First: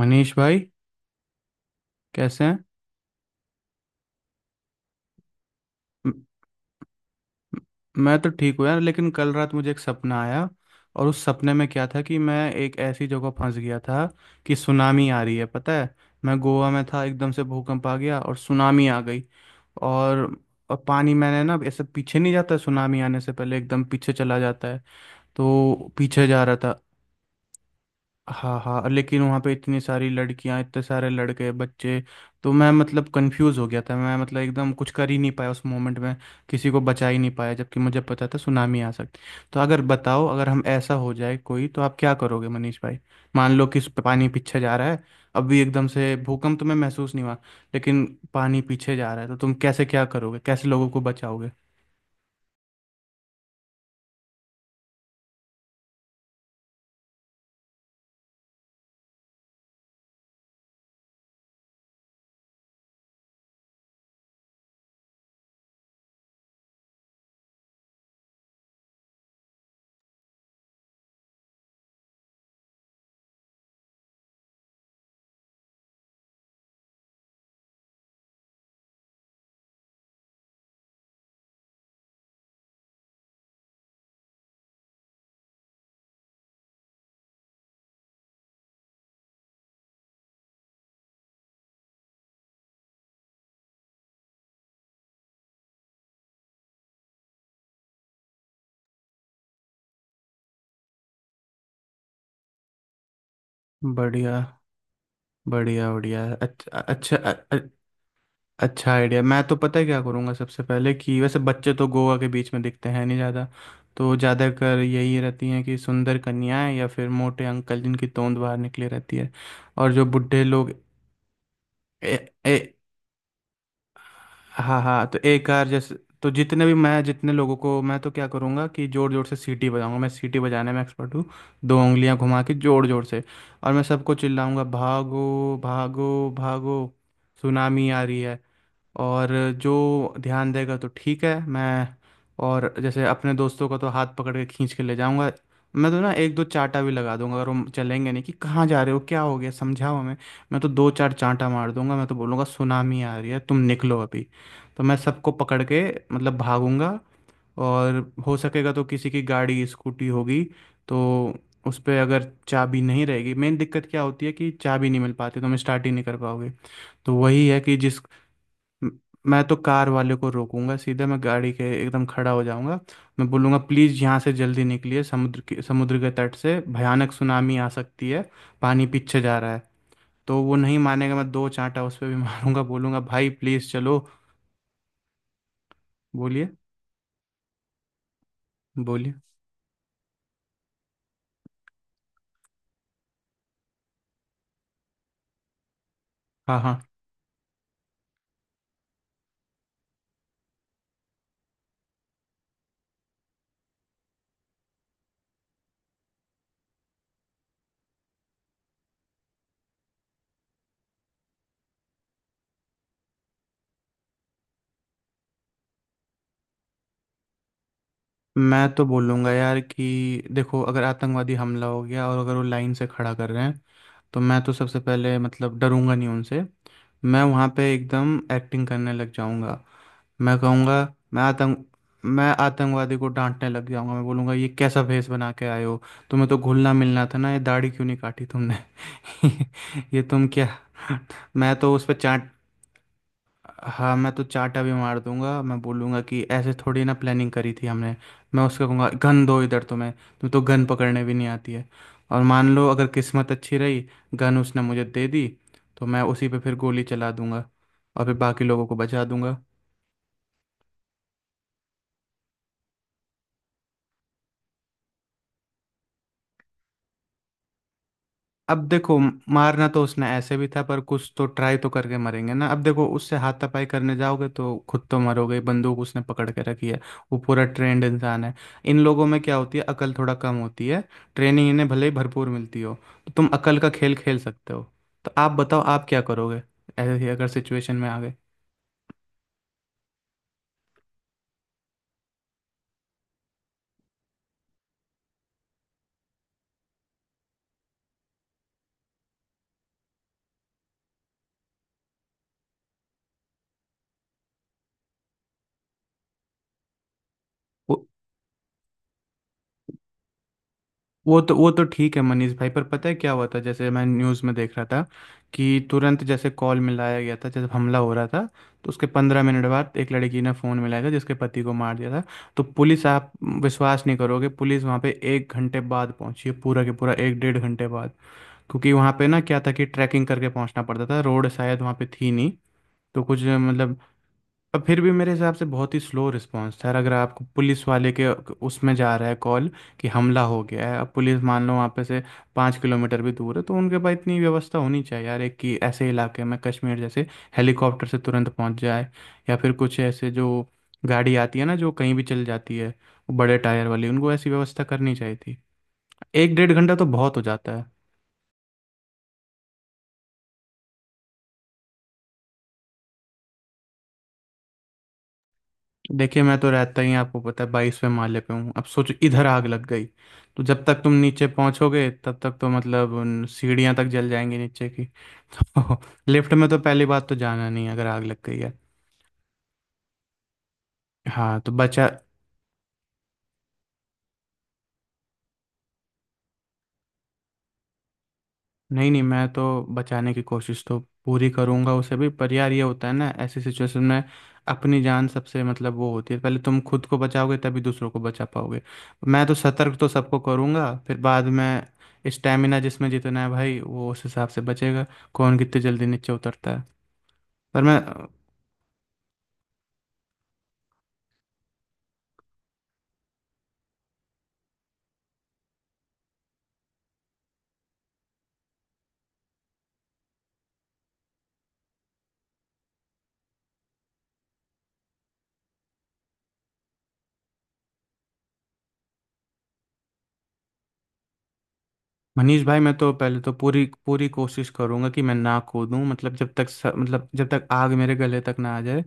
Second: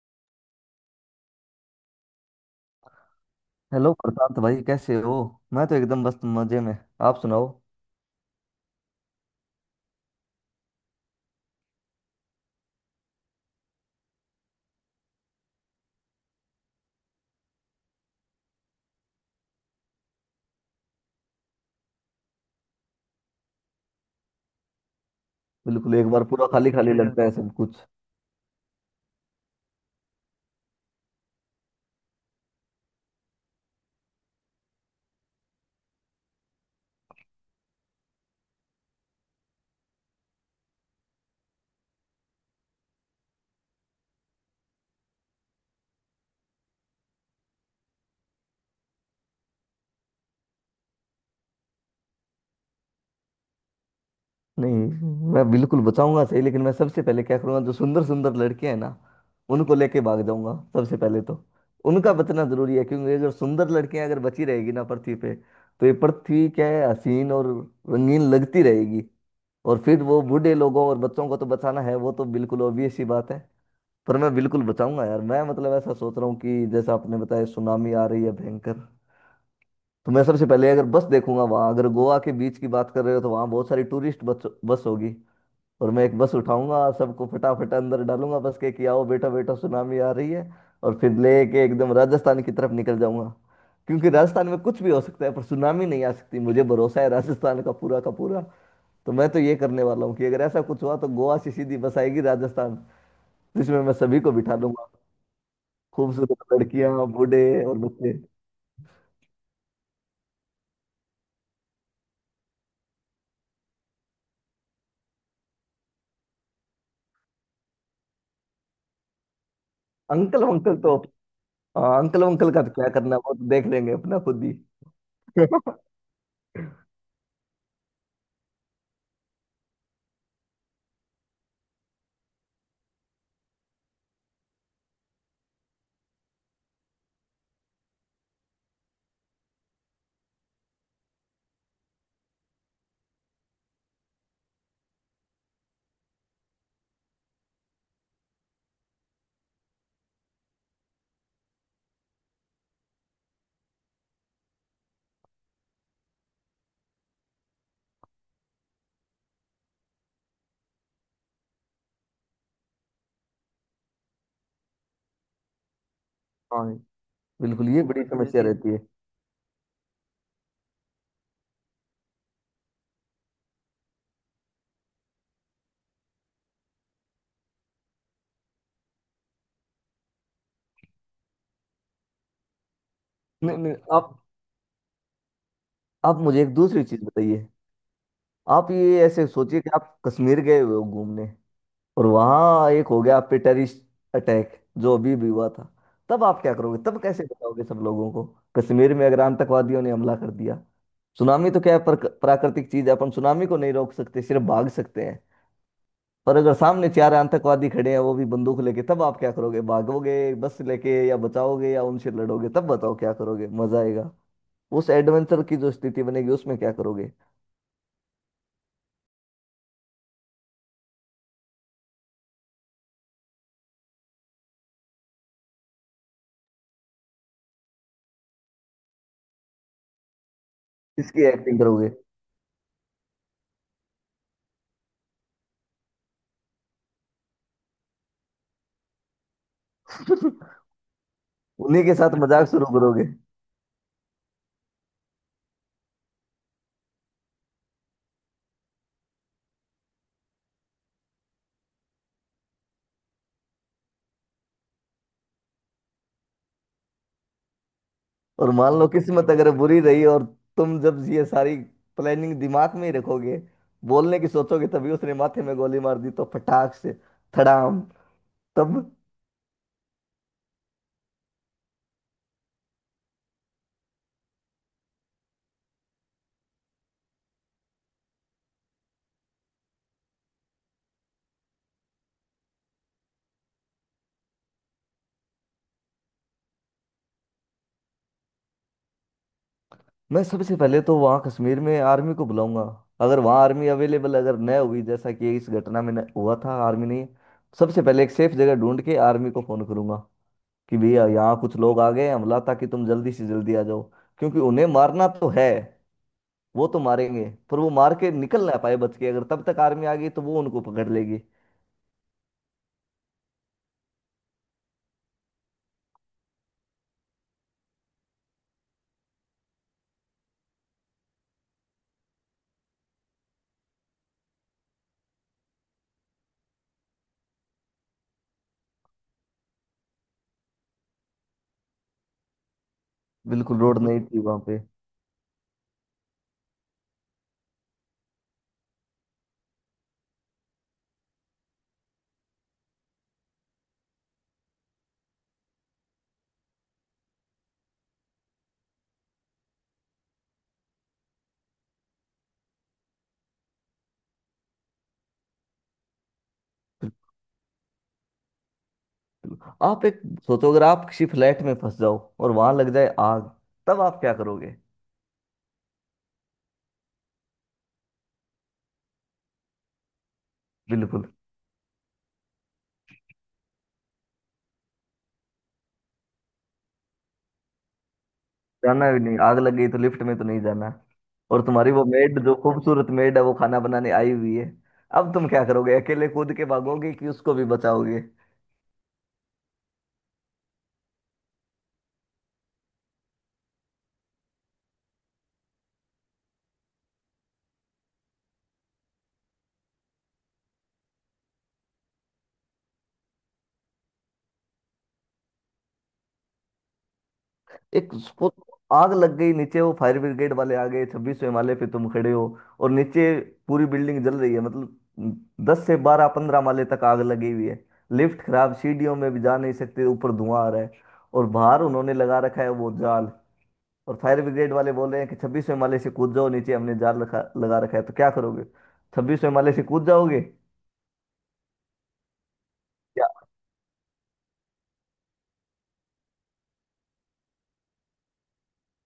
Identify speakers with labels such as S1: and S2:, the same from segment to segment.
S1: मनीष भाई कैसे हैं।
S2: हेलो प्रशांत भाई, कैसे हो। मैं तो एकदम
S1: म-
S2: बस मजे में। आप सुनाओ।
S1: म- मैं तो ठीक हूँ यार, लेकिन कल रात मुझे एक सपना आया। और उस सपने में क्या था कि मैं एक ऐसी जगह फंस गया था कि सुनामी आ रही है, पता है। मैं गोवा में था, एकदम से भूकंप आ गया और सुनामी आ गई। और और पानी मैंने ना ऐसे, पीछे नहीं जाता सुनामी आने से पहले एकदम पीछे चला जाता है, तो
S2: बिल्कुल, एक बार
S1: पीछे जा
S2: पूरा
S1: रहा
S2: खाली
S1: था।
S2: खाली लगता है सब कुछ।
S1: हाँ हाँ, लेकिन वहाँ पे इतनी सारी लड़कियाँ, इतने सारे लड़के, बच्चे। तो मैं मतलब कंफ्यूज हो गया था, मैं मतलब एकदम कुछ कर ही नहीं पाया उस मोमेंट में, किसी को बचा ही नहीं पाया, जबकि मुझे पता था सुनामी आ सकती। तो अगर बताओ, अगर हम ऐसा हो जाए कोई, तो आप क्या करोगे मनीष भाई? मान लो कि इस पे पानी पीछे जा रहा है, अभी एकदम से भूकंप तुम्हें महसूस नहीं हुआ, लेकिन पानी पीछे जा रहा है, तो तुम कैसे क्या करोगे, कैसे लोगों को बचाओगे?
S2: नहीं, मैं बिल्कुल बचाऊंगा सही, लेकिन मैं सबसे पहले क्या करूंगा, जो सुंदर सुंदर लड़के हैं ना, उनको लेके भाग जाऊंगा सबसे पहले। तो उनका बचना जरूरी है, क्योंकि अगर सुंदर लड़कियां अगर बची रहेगी ना पृथ्वी पे, तो ये पृथ्वी क्या है, हसीन और रंगीन लगती रहेगी। और फिर वो बूढ़े लोगों और बच्चों को तो बचाना है, वो तो बिल्कुल ऑब्वियस सी बात है। पर मैं बिल्कुल बचाऊंगा यार, मैं मतलब ऐसा सोच रहा हूँ कि जैसा आपने बताया, सुनामी आ रही है भयंकर। तो मैं सबसे पहले अगर बस देखूंगा वहां, अगर गोवा के बीच की बात कर रहे हो तो वहां बहुत सारी टूरिस्ट बस बस होगी। और मैं एक बस उठाऊंगा, सबको फटाफट अंदर डालूंगा बस के कि आओ बेटा बेटा, सुनामी आ रही है। और फिर लेके एकदम राजस्थान की तरफ निकल जाऊंगा। क्योंकि राजस्थान में कुछ भी हो सकता है, पर सुनामी नहीं आ सकती, मुझे भरोसा है राजस्थान का पूरा का पूरा। तो मैं तो ये करने वाला हूँ कि अगर ऐसा कुछ हुआ तो गोवा से सीधी बस आएगी राजस्थान, जिसमें मैं सभी को
S1: बढ़िया,
S2: बिठा दूंगा।
S1: बढ़िया बढ़िया,
S2: खूबसूरत
S1: अच्छा।
S2: लड़कियां, बूढ़े
S1: अच्छा,
S2: और बच्चे।
S1: अच्छा आइडिया। मैं तो पता है क्या करूँगा सबसे पहले कि वैसे बच्चे तो गोवा के बीच में दिखते हैं नहीं ज़्यादा। तो ज़्यादातर यही रहती हैं कि सुंदर कन्याएं या फिर मोटे अंकल जिनकी तोंद बाहर निकली रहती है, और जो बुढ़े
S2: अंकल
S1: लोग।
S2: वंकल तो हाँ,
S1: ए,
S2: अंकल वंकल का तो
S1: ए,
S2: क्या करना है, वो तो देख लेंगे अपना खुद ही।
S1: हाँ हाँ, तो एक कार जैसे। तो जितने लोगों को, मैं तो क्या करूँगा कि जोर जोर से सीटी बजाऊंगा, मैं सीटी बजाने में एक्सपर्ट हूँ। दो उंगलियां घुमा के जोर जोर से, और मैं सबको चिल्लाऊंगा, भागो भागो भागो, सुनामी आ रही है। और जो ध्यान देगा तो ठीक है, मैं और जैसे अपने दोस्तों का तो हाथ पकड़ के खींच के ले जाऊंगा। मैं तो ना एक दो चांटा भी लगा दूंगा अगर वो चलेंगे नहीं, कि कहाँ जा रहे हो, क्या हो गया, समझाओ हमें। मैं तो दो चार चांटा मार दूंगा, मैं तो बोलूंगा सुनामी आ रही है, तुम निकलो अभी। तो मैं सबको पकड़ के मतलब भागूंगा। और हो सकेगा तो किसी की गाड़ी, स्कूटी होगी, तो उस पर अगर चाबी नहीं रहेगी। मेन दिक्कत क्या होती है कि चाबी नहीं मिल पाती, तो हम स्टार्ट ही नहीं कर पाओगे।
S2: हाँ,
S1: तो वही है
S2: बिल्कुल
S1: कि
S2: ये बड़ी समस्या वैसे रहती है।
S1: म- मैं तो कार वाले को रोकूंगा, सीधे मैं गाड़ी के एकदम खड़ा हो जाऊंगा। मैं बोलूंगा प्लीज़ यहाँ से जल्दी निकलिए, समुद्र के तट से भयानक सुनामी आ सकती है, पानी पीछे जा रहा है। तो वो नहीं मानेगा, मैं दो चांटा उस पर भी मारूंगा, बोलूंगा भाई
S2: नहीं
S1: प्लीज़
S2: नहीं,
S1: चलो।
S2: आप मुझे
S1: बोलिए।
S2: एक दूसरी चीज बताइए। आप ये
S1: बोलिए।
S2: ऐसे सोचिए कि आप कश्मीर गए हुए हो घूमने, और वहां एक हो गया आप पे टेररिस्ट अटैक, जो अभी भी हुआ था। तब आप क्या
S1: हाँ हाँ।
S2: करोगे, तब कैसे बताओगे सब लोगों को। कश्मीर में अगर आतंकवादियों ने हमला कर दिया। सुनामी तो क्या है, पर प्राकृतिक चीज है, अपन सुनामी को नहीं रोक सकते, सिर्फ भाग सकते हैं। पर अगर सामने चार आतंकवादी खड़े हैं वो भी बंदूक लेके, तब आप क्या करोगे? भागोगे बस लेके, या बचाओगे, या उनसे लड़ोगे? तब बताओ क्या करोगे। मजा आएगा उस एडवेंचर की, जो स्थिति बनेगी उसमें क्या करोगे।
S1: मैं तो बोलूंगा यार कि देखो, अगर आतंकवादी हमला हो गया और अगर वो लाइन से खड़ा कर रहे हैं, तो मैं तो सबसे पहले मतलब डरूंगा नहीं उनसे। मैं वहाँ पे एकदम एक्टिंग करने लग जाऊंगा। मैं कहूँगा, मैं
S2: किसकी एक्टिंग
S1: आतंक
S2: करोगे?
S1: मैं आतंकवादी को डांटने लग जाऊंगा, मैं बोलूंगा ये कैसा भेष बना के आए हो, तुम्हें तो घुलना मिलना था ना, ये दाढ़ी क्यों नहीं काटी तुमने? ये तुम क्या! मैं तो
S2: उन्हीं
S1: उस
S2: के
S1: पर
S2: साथ
S1: चाट
S2: मजाक शुरू करोगे?
S1: हाँ, मैं तो चाटा भी मार दूंगा, मैं बोलूंगा कि ऐसे थोड़ी ना प्लानिंग करी थी हमने। मैं उसको कहूँगा गन दो इधर, तुम्हें तुम्हें तो गन पकड़ने भी नहीं आती है। और मान लो अगर किस्मत अच्छी रही, गन उसने मुझे दे दी, तो मैं उसी पे फिर गोली चला दूंगा, और फिर बाकी
S2: और
S1: लोगों
S2: मान
S1: को
S2: लो
S1: बचा
S2: किस्मत
S1: दूंगा।
S2: अगर बुरी रही, और तुम जब ये सारी प्लानिंग दिमाग में ही रखोगे, बोलने की सोचोगे, तभी उसने माथे में गोली मार दी तो फटाक से, थड़ाम।
S1: अब
S2: तब
S1: देखो, मारना तो उसने ऐसे भी था, पर कुछ तो ट्राई तो करके मरेंगे ना। अब देखो, उससे हाथापाई करने जाओगे तो खुद तो मरोगे, बंदूक उसने पकड़ के रखी है, वो पूरा ट्रेंड इंसान है। इन लोगों में क्या होती है, अकल थोड़ा कम होती है, ट्रेनिंग इन्हें भले ही भरपूर मिलती हो। तो तुम अकल का खेल खेल सकते हो। तो आप बताओ आप क्या करोगे ऐसे ही अगर सिचुएशन में आ
S2: मैं सबसे पहले तो वहाँ कश्मीर में आर्मी को बुलाऊंगा। अगर वहाँ आर्मी अवेलेबल अगर न हुई, जैसा कि इस घटना में न हुआ था आर्मी नहीं, सबसे पहले एक सेफ जगह ढूंढ के आर्मी को फोन करूंगा। कि भैया यहाँ कुछ लोग आ गए हैं हमला, ताकि तुम जल्दी से जल्दी आ जाओ। क्योंकि उन्हें मारना तो है, वो तो मारेंगे, पर वो
S1: गए?
S2: मार के निकल ना पाए बच के, अगर तब तक आर्मी आ गई तो वो उनको पकड़ लेगी।
S1: वो तो ठीक है मनीष भाई, पर पता है क्या हुआ था, जैसे मैं न्यूज़ में देख रहा था कि तुरंत जैसे कॉल मिलाया गया था जब हमला हो रहा था, तो उसके 15 मिनट बाद एक लड़की ने फ़ोन मिलाया था जिसके पति को मार दिया था। तो पुलिस, आप विश्वास नहीं करोगे, पुलिस वहाँ पे एक घंटे बाद पहुंची है, पूरा के पूरा एक डेढ़ घंटे बाद। क्योंकि वहाँ पे ना क्या था कि ट्रैकिंग करके पहुंचना पड़ता था, रोड शायद वहाँ पे थी नहीं तो कुछ
S2: बिल्कुल
S1: मतलब।
S2: रोड नहीं थी वहां पे।
S1: पर फिर भी मेरे हिसाब से बहुत ही स्लो रिस्पांस था यार, अगर आपको पुलिस वाले के उसमें जा रहा है कॉल कि हमला हो गया है। अब पुलिस मान लो वहाँ पे से 5 किलोमीटर भी दूर है, तो उनके पास इतनी व्यवस्था होनी चाहिए यार एक, कि ऐसे इलाके में कश्मीर जैसे हेलीकॉप्टर से तुरंत पहुँच जाए, या फिर कुछ ऐसे जो गाड़ी आती है ना जो कहीं भी चल जाती है, वो बड़े टायर वाली, उनको ऐसी व्यवस्था करनी चाहिए थी। एक डेढ़ घंटा तो बहुत हो जाता है।
S2: आप एक सोचो, अगर आप किसी फ्लैट में फंस जाओ और वहां लग जाए आग, तब आप क्या करोगे?
S1: देखिए, मैं तो रहता ही आपको पता है 22वें माले पे हूँ। अब सोचो इधर आग लग गई, तो जब तक तुम
S2: बिल्कुल।
S1: नीचे पहुंचोगे तब तक तो मतलब उन सीढ़ियां तक जल जाएंगी नीचे की तो लिफ्ट में तो पहली बात तो जाना नहीं है अगर आग लग गई है।
S2: जाना भी नहीं, आग लग गई तो लिफ्ट में तो नहीं जाना।
S1: हाँ,
S2: और
S1: तो
S2: तुम्हारी वो
S1: बचा।
S2: मेड, जो खूबसूरत मेड है, वो खाना बनाने आई हुई है, अब तुम क्या करोगे? अकेले कूद के भागोगे कि उसको भी बचाओगे?
S1: नहीं नहीं, मैं तो बचाने की कोशिश तो पूरी करूंगा उसे भी, पर यार ये होता है ना ऐसी सिचुएशन में, अपनी जान सबसे मतलब वो होती है, पहले तुम खुद को बचाओगे तभी दूसरों को बचा पाओगे। मैं तो सतर्क तो सबको करूंगा, फिर बाद में स्टेमिना जिसमें जितना है भाई वो उस हिसाब से बचेगा, कौन कितनी जल्दी नीचे उतरता है। पर मैं,
S2: एक उसको आग लग गई नीचे, वो फायर ब्रिगेड वाले आ गए, छब्बीसवें माले पे तुम खड़े हो। और नीचे पूरी बिल्डिंग जल रही है, मतलब दस से बारह पंद्रह माले तक आग लगी हुई है। लिफ्ट खराब, सीढ़ियों में भी जा नहीं सकते, ऊपर धुआं आ रहा है, और बाहर उन्होंने लगा रखा है वो जाल। और फायर ब्रिगेड वाले बोल रहे हैं कि छब्बीस माले से कूद जाओ, नीचे हमने जाल रखा, लगा रखा है, तो क्या करोगे? छब्बीस माले से कूद जाओगे
S1: मनीष भाई, मैं तो
S2: क्या?
S1: पहले तो पूरी पूरी कोशिश करूंगा कि मैं ना कूदूं, मतलब मतलब जब तक आग मेरे गले तक ना आ जाए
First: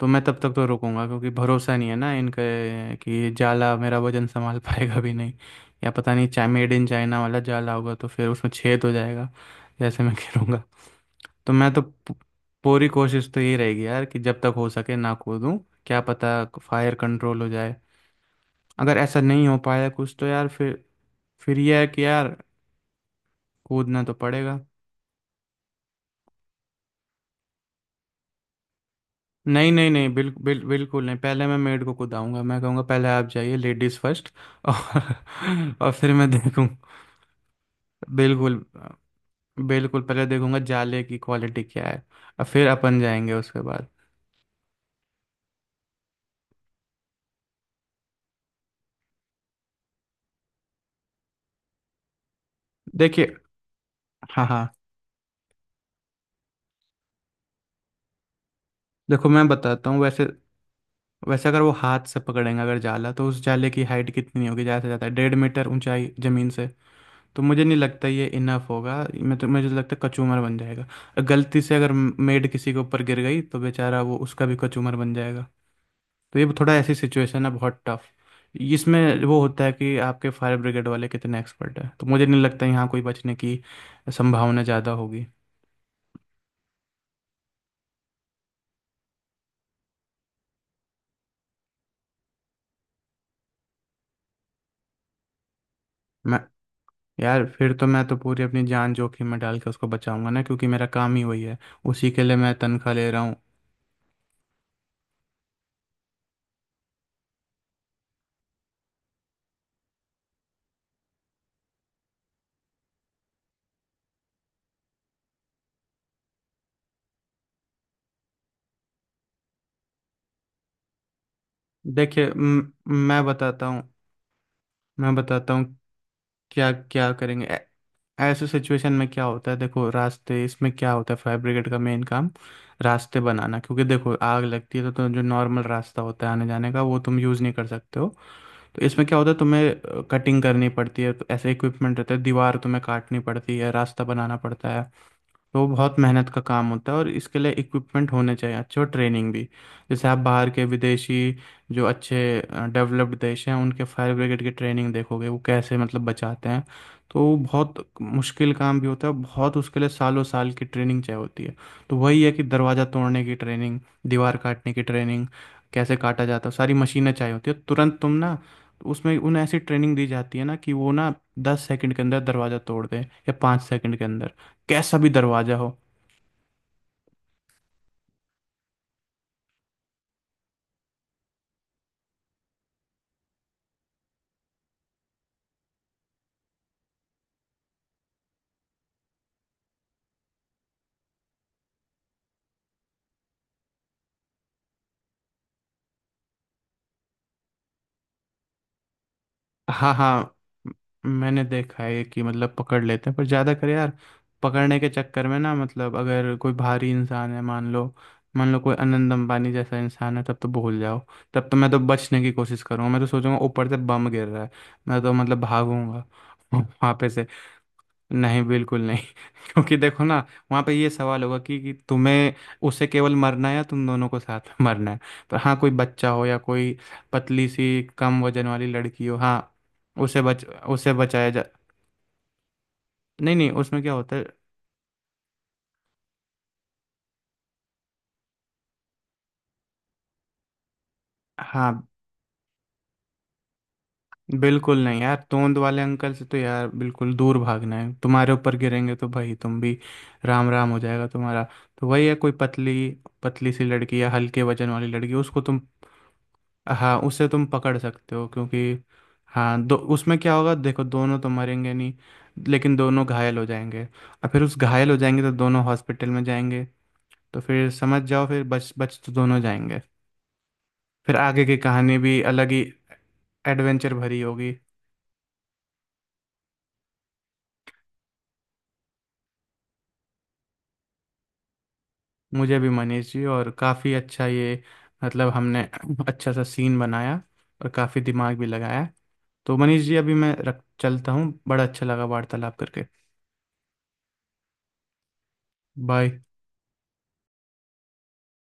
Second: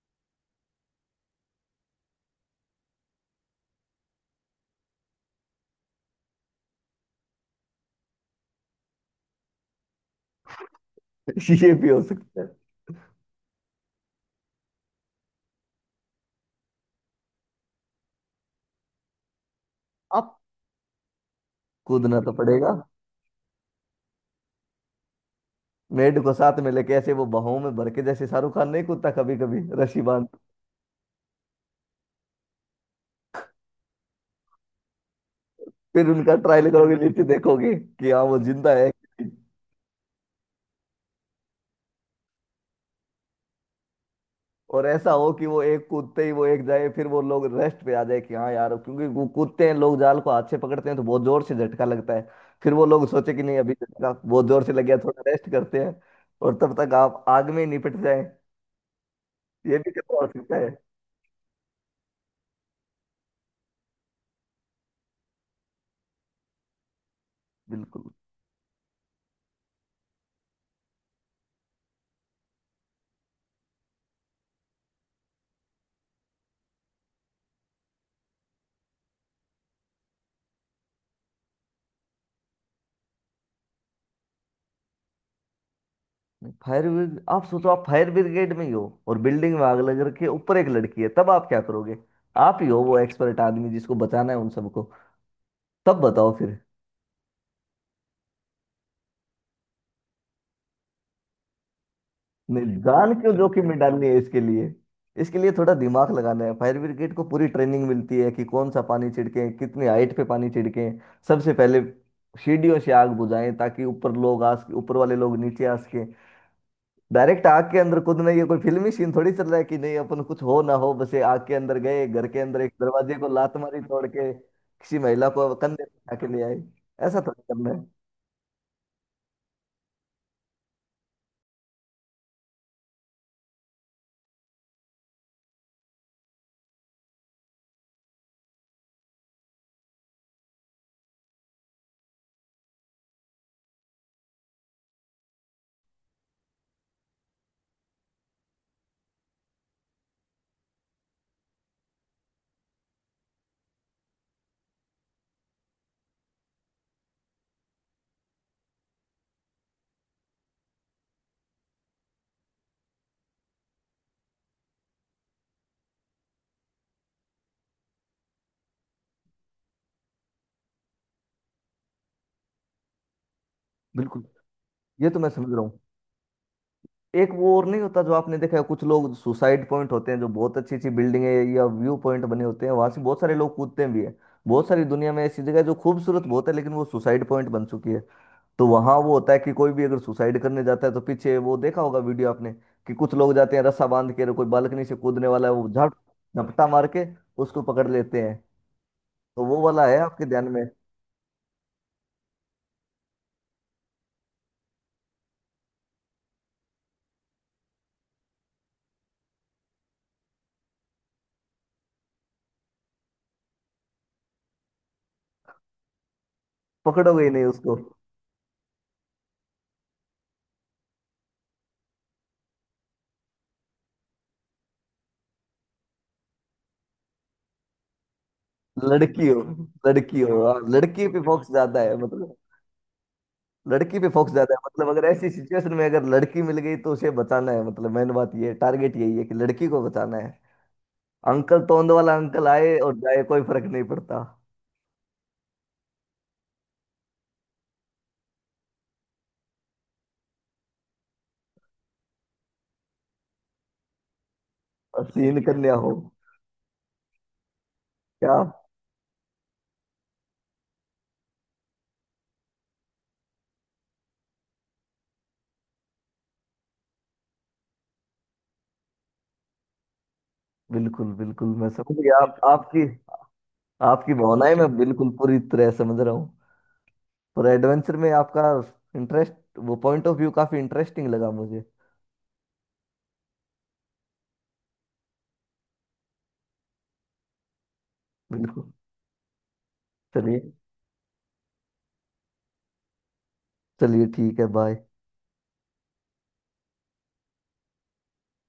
S1: तो मैं तब तक तो रुकूंगा। क्योंकि भरोसा नहीं है ना इनके कि ये जाला मेरा वजन संभाल पाएगा भी नहीं, या पता नहीं, चाहे मेड इन चाइना वाला जाला होगा तो फिर उसमें छेद हो जाएगा, जैसे मैं गिरूंगा। तो
S2: ये भी हो सकता है।
S1: पूरी कोशिश तो यही रहेगी यार कि जब तक हो सके ना कूदूं, क्या पता फायर कंट्रोल हो जाए। अगर ऐसा नहीं हो पाया कुछ तो
S2: अब
S1: यार फिर यह है कि
S2: कूदना तो
S1: यार
S2: पड़ेगा,
S1: कूदना तो पड़ेगा।
S2: मेड को साथ में लेके ऐसे वो बाहों में भर के, जैसे शाहरुख खान नहीं कूदता कभी कभी
S1: नहीं नहीं
S2: रस्सी
S1: नहीं
S2: बांध।
S1: बिल्कुल नहीं, पहले मैं मेड को कुदाऊंगा। मैं कहूंगा पहले आप जाइए, लेडीज फर्स्ट। और और
S2: फिर
S1: फिर मैं
S2: उनका
S1: देखूं।
S2: ट्रायल करोगे, नीचे देखोगे कि हाँ, वो
S1: बिल्कुल,
S2: जिंदा है कि।
S1: बिल्कुल पहले देखूंगा जाले की क्वालिटी क्या है, और फिर अपन जाएंगे उसके बाद।
S2: और ऐसा हो कि वो एक कूदते ही, वो एक जाए, फिर वो लोग रेस्ट पे आ जाए कि हाँ यार, क्योंकि वो कूदते हैं लोग, जाल को हाथ से पकड़ते हैं तो बहुत जोर से झटका लगता है। फिर वो लोग
S1: देखिए,
S2: सोचे कि नहीं, अभी तो झटका बहुत
S1: हाँ
S2: जोर
S1: हाँ,
S2: से लग गया, थोड़ा रेस्ट करते हैं, और तब तक आप आग में ही निपट जाए।
S1: देखो मैं
S2: ये
S1: बताता
S2: भी
S1: हूँ
S2: खतरा
S1: वैसे।
S2: हो सकता है।
S1: वैसे अगर वो हाथ से पकड़ेंगे अगर जाला, तो उस जाले की हाइट कितनी होगी, ज़्यादा से ज़्यादा 1.5 मीटर ऊंचाई ज़मीन से। तो मुझे नहीं लगता
S2: बिल्कुल।
S1: ये इनफ होगा, मैं तो मुझे तो लगता है कचूमर बन जाएगा। गलती से अगर मेड किसी के ऊपर गिर गई तो बेचारा वो उसका भी कचूमर बन जाएगा। तो ये थोड़ा ऐसी सिचुएशन है बहुत टफ। इसमें वो होता है कि आपके फायर ब्रिगेड वाले कितने एक्सपर्ट हैं, तो मुझे नहीं लगता यहाँ कोई बचने की संभावना ज़्यादा होगी।
S2: फायर ब्रिगेड, आप सोचो, आप फायर ब्रिगेड में ही हो और बिल्डिंग में आग लग रखी है, ऊपर एक लड़की है, तब आप क्या करोगे? आप ही हो वो एक्सपर्ट आदमी, जिसको बचाना है उन सबको, तब बताओ
S1: मैं,
S2: फिर।
S1: यार फिर तो मैं तो पूरी अपनी जान जोखिम में डाल के उसको बचाऊंगा ना, क्योंकि मेरा काम ही वही है, उसी के लिए मैं
S2: नहीं,
S1: तनख्वाह ले
S2: जान
S1: रहा
S2: क्यों
S1: हूँ।
S2: जोखिम में डालनी है इसके लिए। इसके लिए थोड़ा दिमाग लगाना है, फायर ब्रिगेड को पूरी ट्रेनिंग मिलती है कि कौन सा पानी छिड़के, कितनी हाइट पे पानी छिड़के। सबसे पहले सीढ़ियों से आग बुझाएं, ताकि ऊपर लोग आ सके, ऊपर वाले लोग नीचे आ सके। डायरेक्ट आग के अंदर कूदना, ये कोई फिल्मी सीन थोड़ी चल रहा है कि नहीं, अपन कुछ हो ना हो बस ये आग के अंदर गए, घर
S1: देखिए,
S2: के अंदर एक दरवाजे
S1: मैं
S2: को लात
S1: बताता
S2: मारी,
S1: हूँ,
S2: तोड़ के किसी
S1: मैं
S2: महिला को
S1: बताता हूँ
S2: कंधे पे उठा के ले आए,
S1: क्या क्या
S2: ऐसा थोड़ी
S1: करेंगे
S2: करना है।
S1: ऐसे सिचुएशन में। क्या होता है, देखो रास्ते, इसमें क्या होता है फायर ब्रिगेड का मेन काम, रास्ते बनाना। क्योंकि देखो आग लगती है तो जो नॉर्मल रास्ता होता है आने जाने का, वो तुम यूज़ नहीं कर सकते हो। तो इसमें क्या होता है तुम्हें कटिंग करनी पड़ती है, तो ऐसे इक्विपमेंट रहता है, दीवार तुम्हें काटनी पड़ती है, रास्ता बनाना पड़ता है। तो बहुत मेहनत का काम होता है, और इसके लिए इक्विपमेंट होने चाहिए अच्छे, और ट्रेनिंग भी। जैसे आप बाहर के विदेशी जो अच्छे डेवलप्ड देश हैं उनके फायर ब्रिगेड की ट्रेनिंग देखोगे वो कैसे मतलब बचाते हैं। तो वो बहुत मुश्किल काम भी होता है बहुत, उसके लिए सालों साल की ट्रेनिंग चाहिए होती है। तो वही है कि दरवाज़ा तोड़ने की ट्रेनिंग, दीवार काटने की ट्रेनिंग, कैसे काटा जाता है, सारी मशीनें चाहिए होती है तुरंत, तुम ना उसमें उन्हें ऐसी ट्रेनिंग दी जाती है ना कि वो ना 10 सेकंड के अंदर दरवाज़ा तोड़ दें या 5 सेकंड के
S2: बिल्कुल,
S1: अंदर, कैसा
S2: ये
S1: भी
S2: तो मैं समझ
S1: दरवाजा
S2: रहा
S1: हो।
S2: हूँ। एक वो और नहीं होता जो आपने देखा है, कुछ लोग सुसाइड पॉइंट होते हैं, जो बहुत अच्छी अच्छी बिल्डिंग है या व्यू पॉइंट बने होते हैं, वहां से बहुत सारे लोग कूदते भी हैं। बहुत सारी दुनिया में ऐसी जगह है जो खूबसूरत बहुत है, लेकिन वो सुसाइड पॉइंट बन चुकी है। तो वहां वो होता है कि कोई भी अगर सुसाइड करने जाता है तो पीछे, वो देखा होगा वीडियो आपने, कि कुछ लोग जाते हैं रस्सा बांध के, कोई बालकनी से कूदने वाला है, वो झप झपटा मार के उसको पकड़ लेते हैं। तो वो वाला
S1: हाँ
S2: है आपके
S1: हाँ।
S2: ध्यान में?
S1: म- मैंने देखा है कि मतलब पकड़ लेते हैं, पर ज़्यादा कर यार पकड़ने के चक्कर में ना, मतलब अगर कोई भारी इंसान है, मान लो, मान लो कोई अनंत अंबानी जैसा इंसान है तब तो भूल जाओ। तब तो मैं तो बचने की कोशिश करूंगा, मैं तो सोचूंगा ऊपर से बम गिर रहा है, मैं तो मतलब भागूंगा वहाँ पे
S2: पकड़ोगे
S1: से।
S2: ही नहीं उसको?
S1: नहीं बिल्कुल नहीं क्योंकि देखो ना, वहाँ पे ये सवाल होगा कि तुम्हें, उसे केवल मरना है या तुम दोनों को साथ में मरना है। तो हाँ, कोई बच्चा हो या कोई पतली सी कम वजन वाली लड़की हो,
S2: लड़की
S1: हाँ
S2: हो, लड़की हो हाँ,
S1: उसे
S2: लड़की पे
S1: बचाया जा।
S2: फोकस ज्यादा है मतलब।
S1: नहीं नहीं, उसमें क्या
S2: लड़की पे
S1: होता है,
S2: फोकस ज्यादा है मतलब, अगर ऐसी सिचुएशन में अगर लड़की मिल गई तो उसे बचाना है, मतलब मेन बात ये टारगेट यही है कि लड़की को बचाना है। अंकल,
S1: हाँ,
S2: तोंद वाला अंकल आए और जाए, कोई फर्क नहीं पड़ता।
S1: बिल्कुल नहीं यार, तोंद वाले अंकल से तो यार बिल्कुल दूर भागना है, तुम्हारे ऊपर गिरेंगे तो भाई तुम भी राम राम हो जाएगा तुम्हारा। तो वही है, कोई पतली, पतली सी लड़की या हल्के वजन वाली
S2: और
S1: लड़की उसको
S2: सीन
S1: तुम,
S2: कन्या हो।
S1: हाँ उससे तुम पकड़ सकते हो,
S2: क्या?
S1: क्योंकि हाँ दो, उसमें क्या होगा देखो, दोनों तो मरेंगे नहीं, लेकिन दोनों घायल हो जाएंगे, और फिर उस घायल हो जाएंगे तो दोनों हॉस्पिटल में जाएंगे। तो फिर समझ जाओ, फिर बच बच तो दोनों जाएंगे।
S2: बिल्कुल
S1: फिर आगे
S2: बिल्कुल,
S1: की
S2: मैं समझ
S1: कहानी
S2: गया।
S1: भी
S2: आप
S1: अलग ही
S2: आपकी
S1: एडवेंचर
S2: आपकी
S1: भरी होगी।
S2: भावनाएं मैं बिल्कुल पूरी तरह समझ रहा हूँ। पर एडवेंचर में आपका इंटरेस्ट, वो पॉइंट ऑफ व्यू काफी इंटरेस्टिंग लगा मुझे।
S1: मुझे भी मनीष जी, और काफ़ी अच्छा ये मतलब हमने अच्छा सा सीन बनाया, और काफ़ी दिमाग भी
S2: बिल्कुल।
S1: लगाया। तो मनीष जी अभी मैं
S2: चलिए,
S1: रख चलता हूँ, बड़ा अच्छा लगा वार्तालाप करके।
S2: चलिए ठीक है। बाय।
S1: बाय।